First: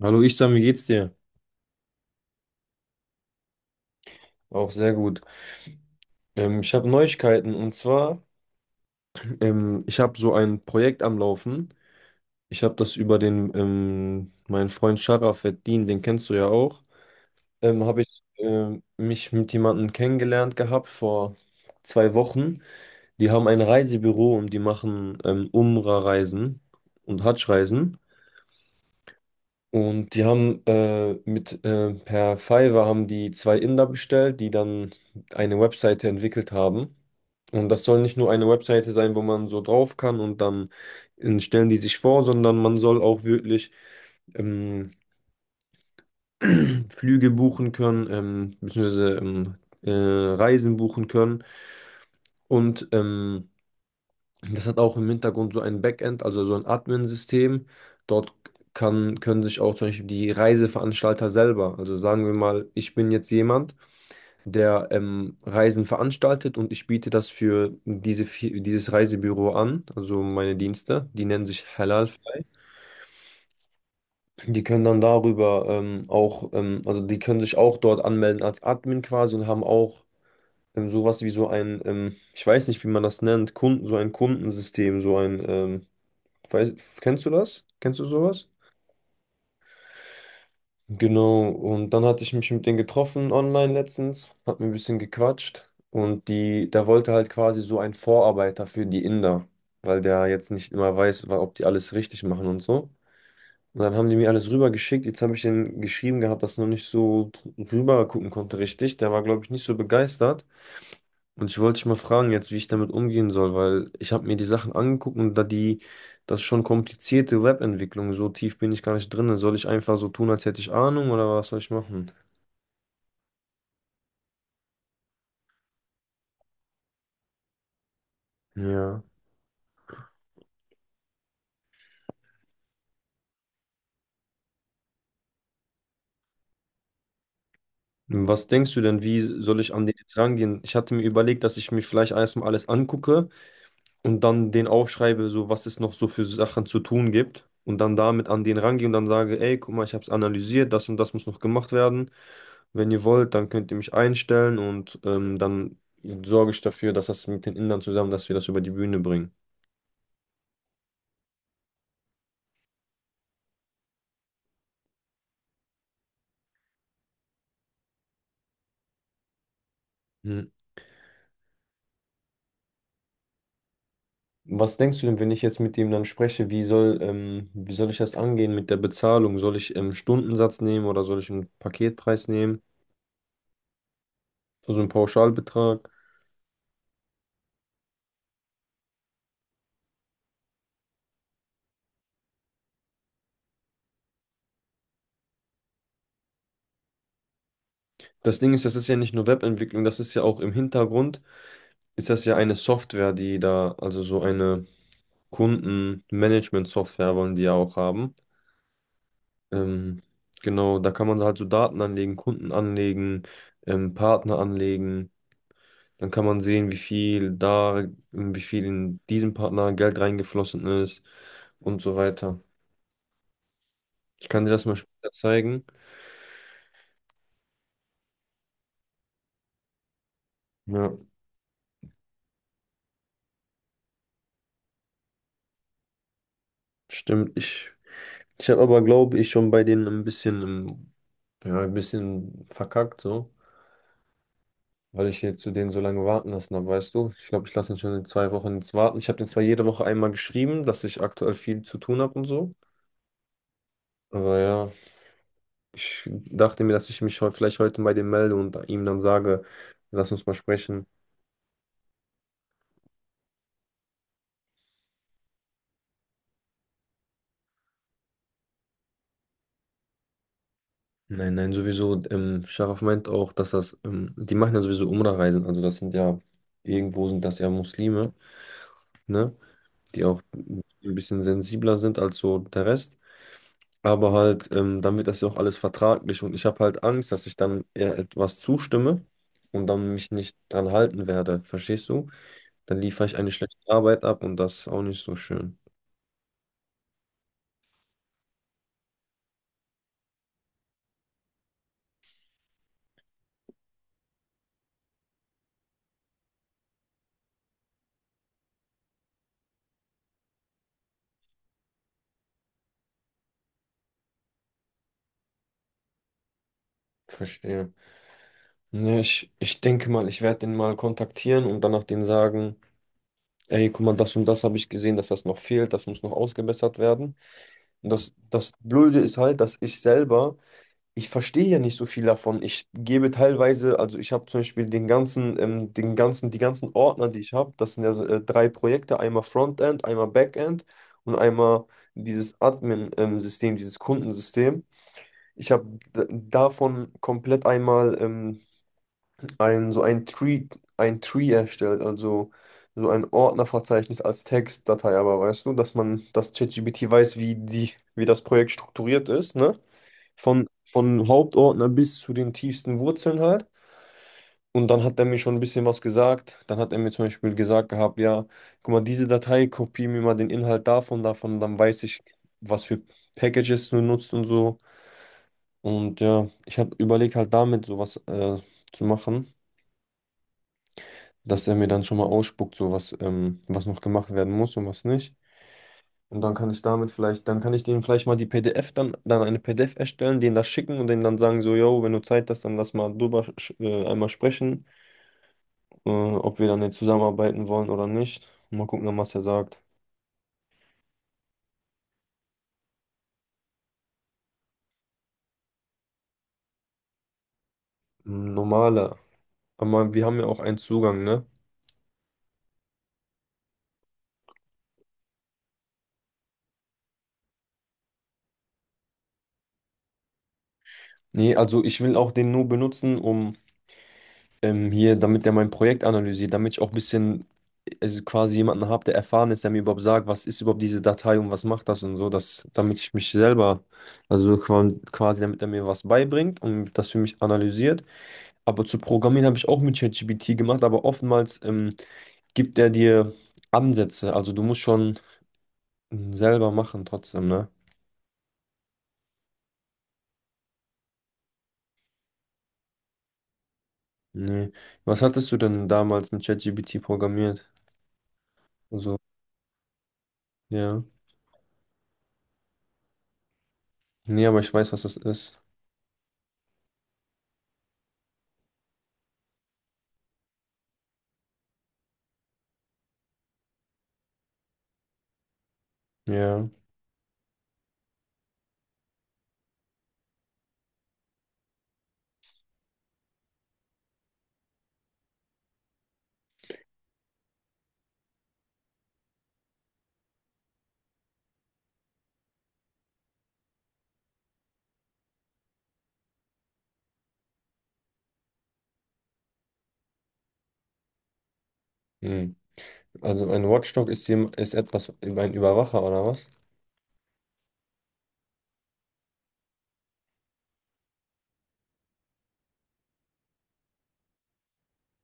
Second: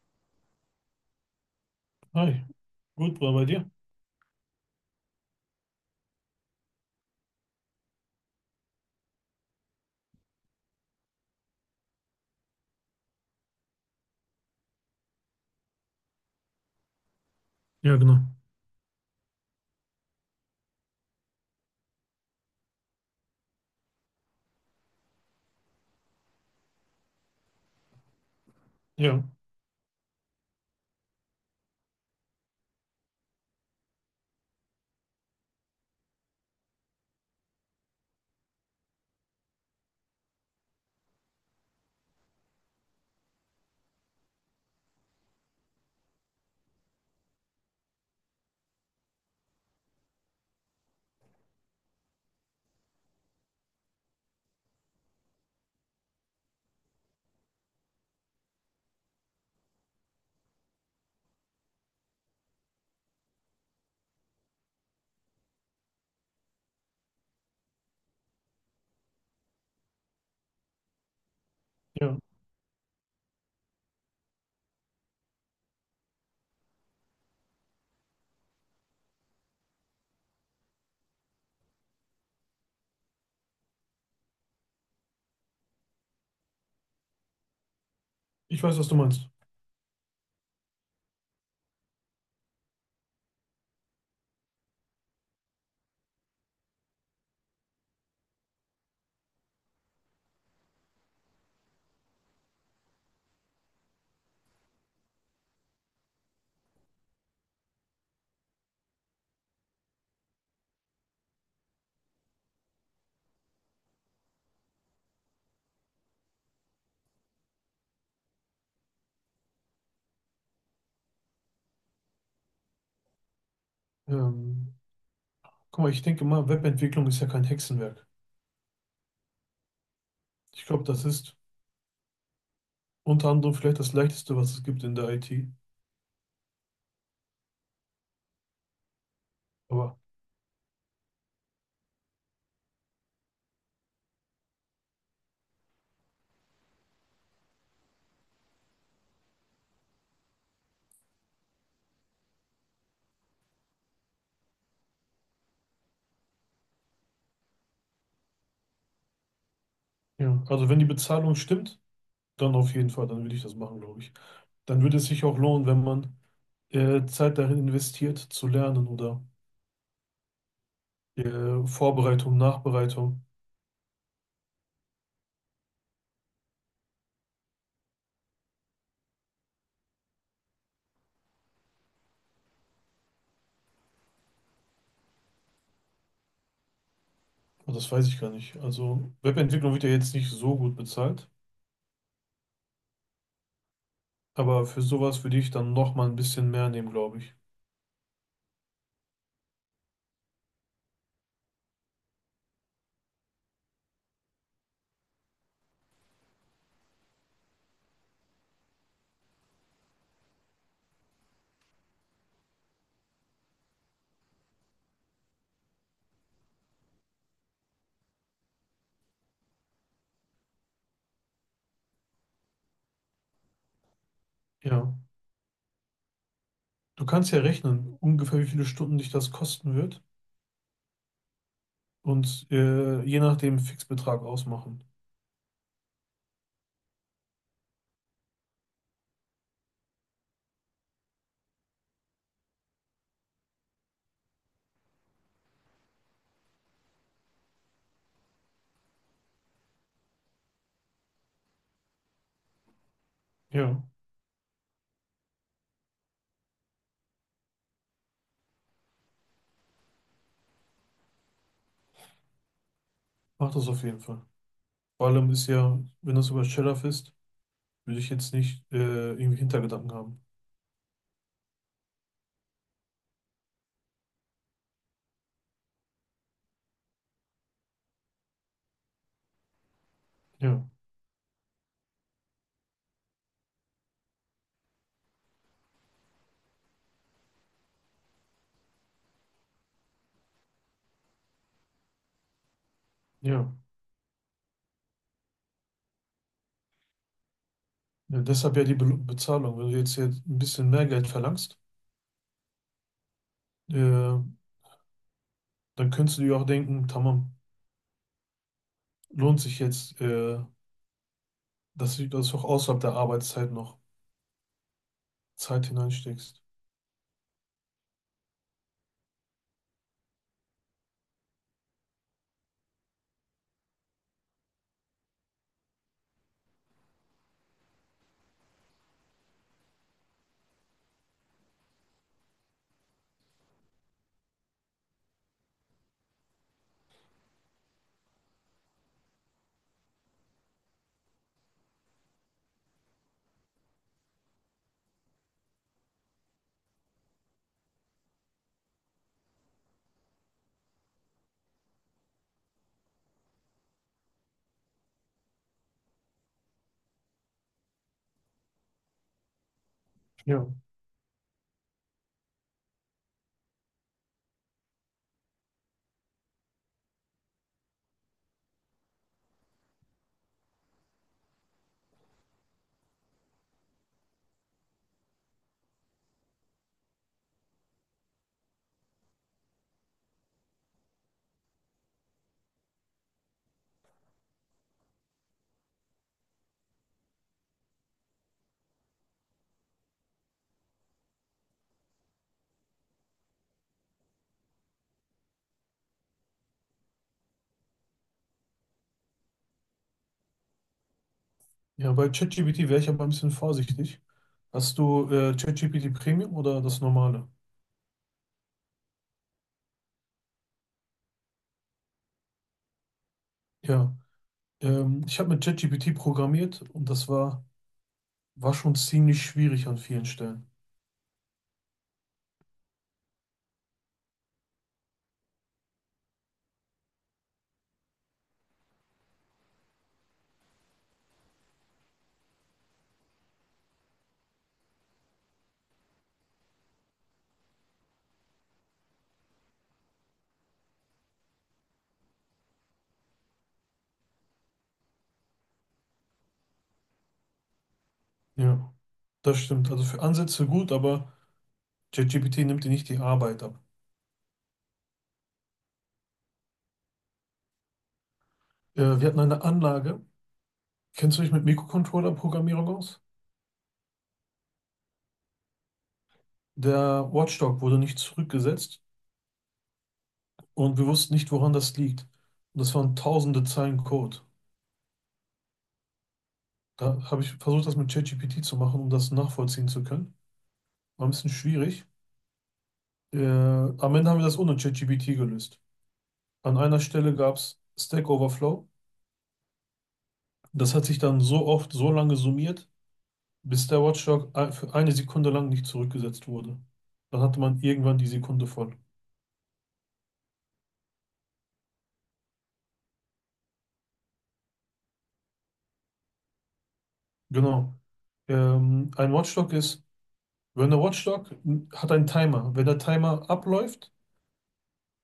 Hallo Isam, wie geht's dir? Hi, gut, war bei dir? Auch sehr gut. Ich habe Neuigkeiten und zwar, ich habe so ein Projekt am Laufen. Ich habe das über meinen Freund Sharafettin, den kennst du ja auch, Ja, habe genau. ich mich mit jemandem kennengelernt gehabt vor zwei Wochen. Die haben ein Reisebüro und die machen Umra-Reisen und Hadsch-Reisen. Ja, Und die haben mit per Fiverr haben die zwei Inder bestellt, die dann eine Webseite entwickelt haben. Und das soll nicht nur eine Webseite sein, wo man so drauf kann und dann stellen die sich vor, sondern man soll auch wirklich ähm, Flüge buchen können, beziehungsweise Reisen buchen können. Und das hat auch im Hintergrund so ein Backend, also so ein Admin-System. Dort können sich auch zum Beispiel die Reiseveranstalter selber, also sagen wir mal, ich bin jetzt jemand, der Reisen veranstaltet und ich biete das für dieses Reisebüro an, also meine Dienste, die nennen sich Halal. ja, Die können dann darüber auch also die können sich auch dort anmelden als Admin quasi und haben auch sowas wie so ein, ich weiß nicht, wie man das nennt, Kunden, so ein Kundensystem, so ein weil, kennst du das? Kennst du sowas? ich weiß, was du meinst. Genau, und dann hatte ich mich mit denen getroffen online letztens, hat mir ein bisschen gequatscht und der wollte halt quasi so ein Vorarbeiter für die Inder, weil der jetzt nicht immer weiß, ob die alles richtig machen und so. Und dann haben die mir alles rübergeschickt, jetzt habe ich denen geschrieben gehabt, dass er noch nicht so drüber gucken konnte richtig, der war glaube ich nicht so begeistert. Und ich wollte dich mal fragen jetzt, wie ich damit umgehen soll, weil ich habe mir die Sachen angeguckt und das ist schon komplizierte Webentwicklung, so tief bin ich gar nicht drin. Soll ich einfach so tun, als hätte ich Ahnung oder was soll ich machen? Ähm, Guck mal, ich denke mal, Webentwicklung ist ja kein Hexenwerk. Ja. Ich glaube, das ist unter anderem vielleicht das Leichteste, was es gibt in der IT. Was denkst du denn, wie soll ich an den Aber jetzt rangehen? Ich hatte mir überlegt, dass ich mir vielleicht erstmal alles angucke und dann den aufschreibe, so was es noch so für Sachen zu tun gibt und dann damit an den rangehe und dann sage, ey, guck mal, ich habe es analysiert, das und das muss noch gemacht werden. Wenn ihr wollt, dann könnt ihr mich einstellen und dann sorge ich dafür, dass das mit den Indern zusammen, dass wir das über die Bühne bringen. ja, also wenn die Bezahlung stimmt, dann auf jeden Fall, dann würde ich das machen, glaube ich. Dann würde es sich auch lohnen, wenn man Zeit darin investiert, zu lernen oder Hm. Vorbereitung, Nachbereitung. Was denkst du denn, wenn ich jetzt mit ihm dann spreche, wie soll ich das angehen mit der Bezahlung? Soll ich Stundensatz nehmen oder soll ich einen Paketpreis nehmen? Also einen Pauschalbetrag? Aber das weiß ich gar nicht. Also Webentwicklung wird ja jetzt nicht so gut bezahlt. Aber für sowas würde ich dann noch mal ein bisschen mehr nehmen, glaube ich. Das Ding ist, das ist ja nicht nur Webentwicklung, das ist ja auch im Hintergrund, ist das ja eine Software, die da, also so eine Kundenmanagement-Software wollen die ja auch haben. Ähm, genau, da kann man halt so Daten anlegen, Kunden anlegen, Partner anlegen. Dann kann man sehen, wie viel in diesen Partner Geld reingeflossen ist und so weiter. Ich kann dir das mal Ja. später zeigen. Du kannst ja rechnen, ungefähr wie viele Stunden dich das kosten wird Ja, und je nach dem Fixbetrag ausmachen. stimmt. Ich habe aber, glaube ich, schon bei denen ein bisschen, ja, ein bisschen verkackt, so. Weil ich jetzt zu denen so lange warten lassen habe, weißt du? Ich glaube, ich lasse ihn schon in zwei Wochen jetzt warten. Ich habe den zwar jede Woche einmal geschrieben, dass ich aktuell viel zu tun habe und so. Ja, Aber ja. Ich dachte mir, dass ich mich vielleicht heute bei dem melde und ihm dann sage, lass uns mal sprechen. mach das auf jeden Fall. Vor allem ist ja, wenn das über Shellac ist, würde ich jetzt nicht irgendwie Hintergedanken haben. Nein, nein, sowieso. Scharaf meint auch, dass die machen ja sowieso Umrah-Reisen. Also das sind ja, irgendwo sind das ja Muslime, ne? Die auch Ja, ein bisschen sensibler sind als so der Rest. Aber halt, dann wird das ja auch alles vertraglich und ich habe halt Angst, dass ich dann eher etwas zustimme und dann mich nicht dran halten werde. Verstehst du? Dann liefere ich eine ja. schlechte Arbeit ab und das ist auch nicht so schön. Ja, deshalb ja die Be Bezahlung. Wenn du jetzt ein bisschen mehr Geld verlangst, dann könntest du dir auch denken, tamam, lohnt sich jetzt, dass du das auch außerhalb der Arbeitszeit noch Zeit hineinsteckst. Verstehe. Ne, ich denke mal, ich werde den mal kontaktieren und danach denen sagen, ey, guck mal, das und das habe ich gesehen, dass das noch fehlt, das muss noch ausgebessert werden. Und das Blöde ist halt, dass ich selber, ich verstehe ja nicht so viel davon. Ich gebe teilweise, also ich habe zum Beispiel die ganzen Ordner, die ich habe, das sind ja so, drei Projekte, einmal Frontend, einmal Backend und einmal dieses Admin-System, dieses Kundensystem. Ich habe davon komplett einmal so ein Tree erstellt, also so ein Ordnerverzeichnis als Textdatei, aber weißt du, dass ChatGPT weiß, wie das Projekt strukturiert ist, ne? Von, Ja. von Hauptordner bis zu den tiefsten Wurzeln halt. Und dann hat er mir schon ein bisschen was gesagt. Dann hat er mir zum Beispiel gesagt gehabt, ja, guck mal, diese Datei, kopier mir mal den Inhalt davon, dann weiß ich, was für Packages du nutzt und so. Und ja, ich habe überlegt halt damit sowas zu machen, dass er mir dann schon mal ausspuckt, so was, was noch gemacht werden muss und was nicht. Und dann kann ich damit vielleicht, dann kann ich denen vielleicht mal die PDF dann, dann eine PDF erstellen, denen das schicken und denen dann sagen, so, yo, wenn du Zeit hast, dann lass mal drüber einmal sprechen, ob wir dann jetzt zusammenarbeiten wollen oder nicht. Mal gucken, dann, was er sagt. Ja, bei ChatGPT wäre ich aber ein bisschen vorsichtig. Hast du ChatGPT Premium oder das normale? Normaler. Aber wir haben ja auch einen Zugang, ne? Ja. Ich habe mit ChatGPT programmiert und war schon ziemlich schwierig an vielen Stellen. Nee, also ich will auch den nur benutzen, um damit er mein Projekt analysiert, damit ich auch ein bisschen, also quasi jemanden habe, der erfahren ist, der mir überhaupt sagt, was ist überhaupt diese Datei und was macht das und so, damit ich mich selber, also quasi, damit er mir was beibringt und das für mich analysiert. Aber zu Programmieren habe ich auch mit ChatGPT gemacht, aber oftmals gibt er dir Ansätze, also du musst schon selber machen trotzdem, ne? Ja, das stimmt. Also für Ansätze gut, aber ChatGPT nimmt dir nicht die Arbeit ab. Nee. Was hattest du denn damals mit ChatGPT programmiert? Also, Wir hatten eine Anlage. ja. Kennst du dich mit Mikrocontroller-Programmierung aus? Nee, aber ich weiß, was das ist. Der Watchdog wurde nicht zurückgesetzt und wir wussten nicht, woran das liegt. Und das waren tausende Zeilen Code. Ja. Da habe ich versucht, das mit ChatGPT zu machen, um das nachvollziehen zu können. War ein bisschen schwierig. Am Ende haben wir das ohne ChatGPT gelöst. An einer Stelle gab es Stack Overflow. Das hat sich dann so oft, so lange summiert, bis der Watchdog für eine Sekunde lang nicht zurückgesetzt wurde. Dann hatte man irgendwann die Sekunde voll. Hm. Also ein Watchdog ist, ist etwas, ein Überwacher oder was? Genau. Ein Watchdog ist, wenn der Watchdog hat einen Timer. Wenn der Timer abläuft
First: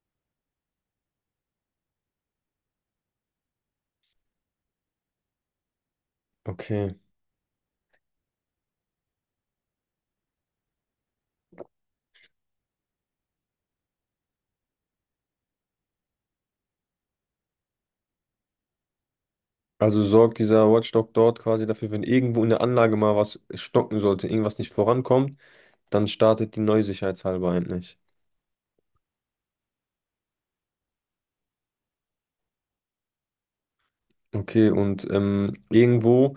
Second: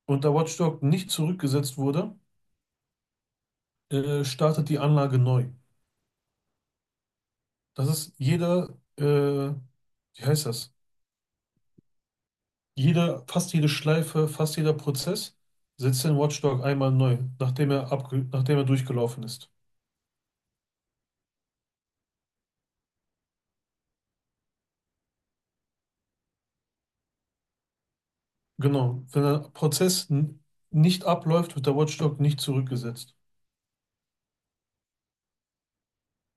und der Watchdog nicht zurückgesetzt wurde, startet die Anlage neu. Okay. Das ist jeder, Wie heißt das? Jeder, fast jede Schleife, fast jeder Prozess setzt den Watchdog einmal neu, nachdem er abge nachdem er durchgelaufen ist. Also sorgt dieser Watchdog dort quasi dafür, wenn irgendwo in der Anlage mal was stocken sollte, irgendwas nicht vorankommt, dann startet die neu sicherheitshalber endlich. Genau. Wenn der Prozess nicht abläuft, wird der Watchdog nicht zurückgesetzt. Okay, und ähm, irgendwo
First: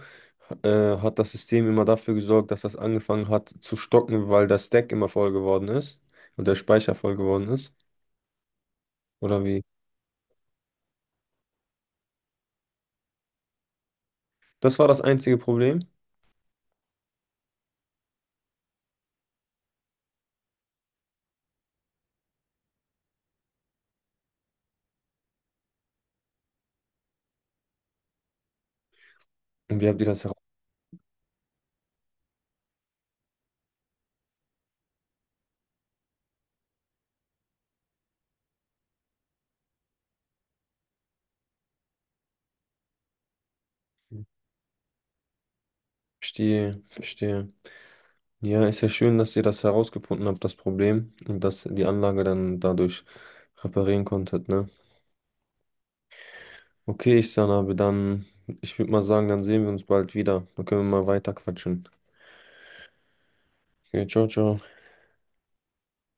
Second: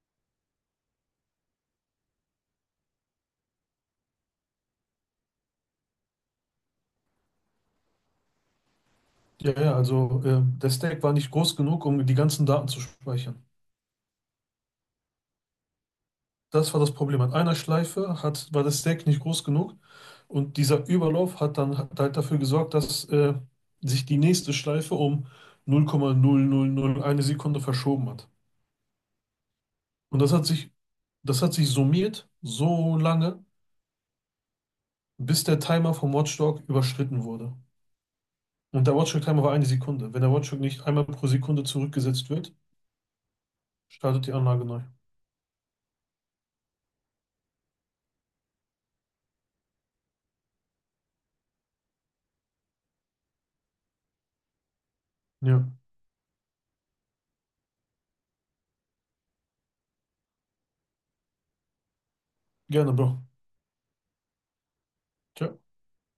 äh, hat das System immer dafür gesorgt, dass das angefangen hat zu stocken, weil der Stack immer voll geworden ist und der Speicher voll geworden ist. Oder Ja, wie? ja, also der Stack war nicht groß genug, um die ganzen Daten zu speichern. Das war das einzige Problem. Das war das Problem. An einer war der Stack nicht groß genug, und dieser Überlauf hat halt dafür gesorgt, dass sich die nächste Schleife um 0,0001 Sekunde verschoben hat. Und wie habt ihr Und das... das hat sich summiert so lange, bis der Timer vom Watchdog überschritten wurde. Und der Watchdog-Timer war eine Sekunde. Wenn der Watchdog nicht einmal pro Sekunde zurückgesetzt wird, startet die Anlage neu. Verstehe, verstehe. Ja, ist ja schön, dass ihr das herausgefunden habt, das Problem, und dass die Anlage dann dadurch reparieren konntet, ne? Ja, Okay, ich Sanabe, dann, ich würde mal sagen, dann sehen wir uns bald wieder. Dann können wir mal weiter quatschen. gerne, Bro. Okay, ciao, ciao. Ciao.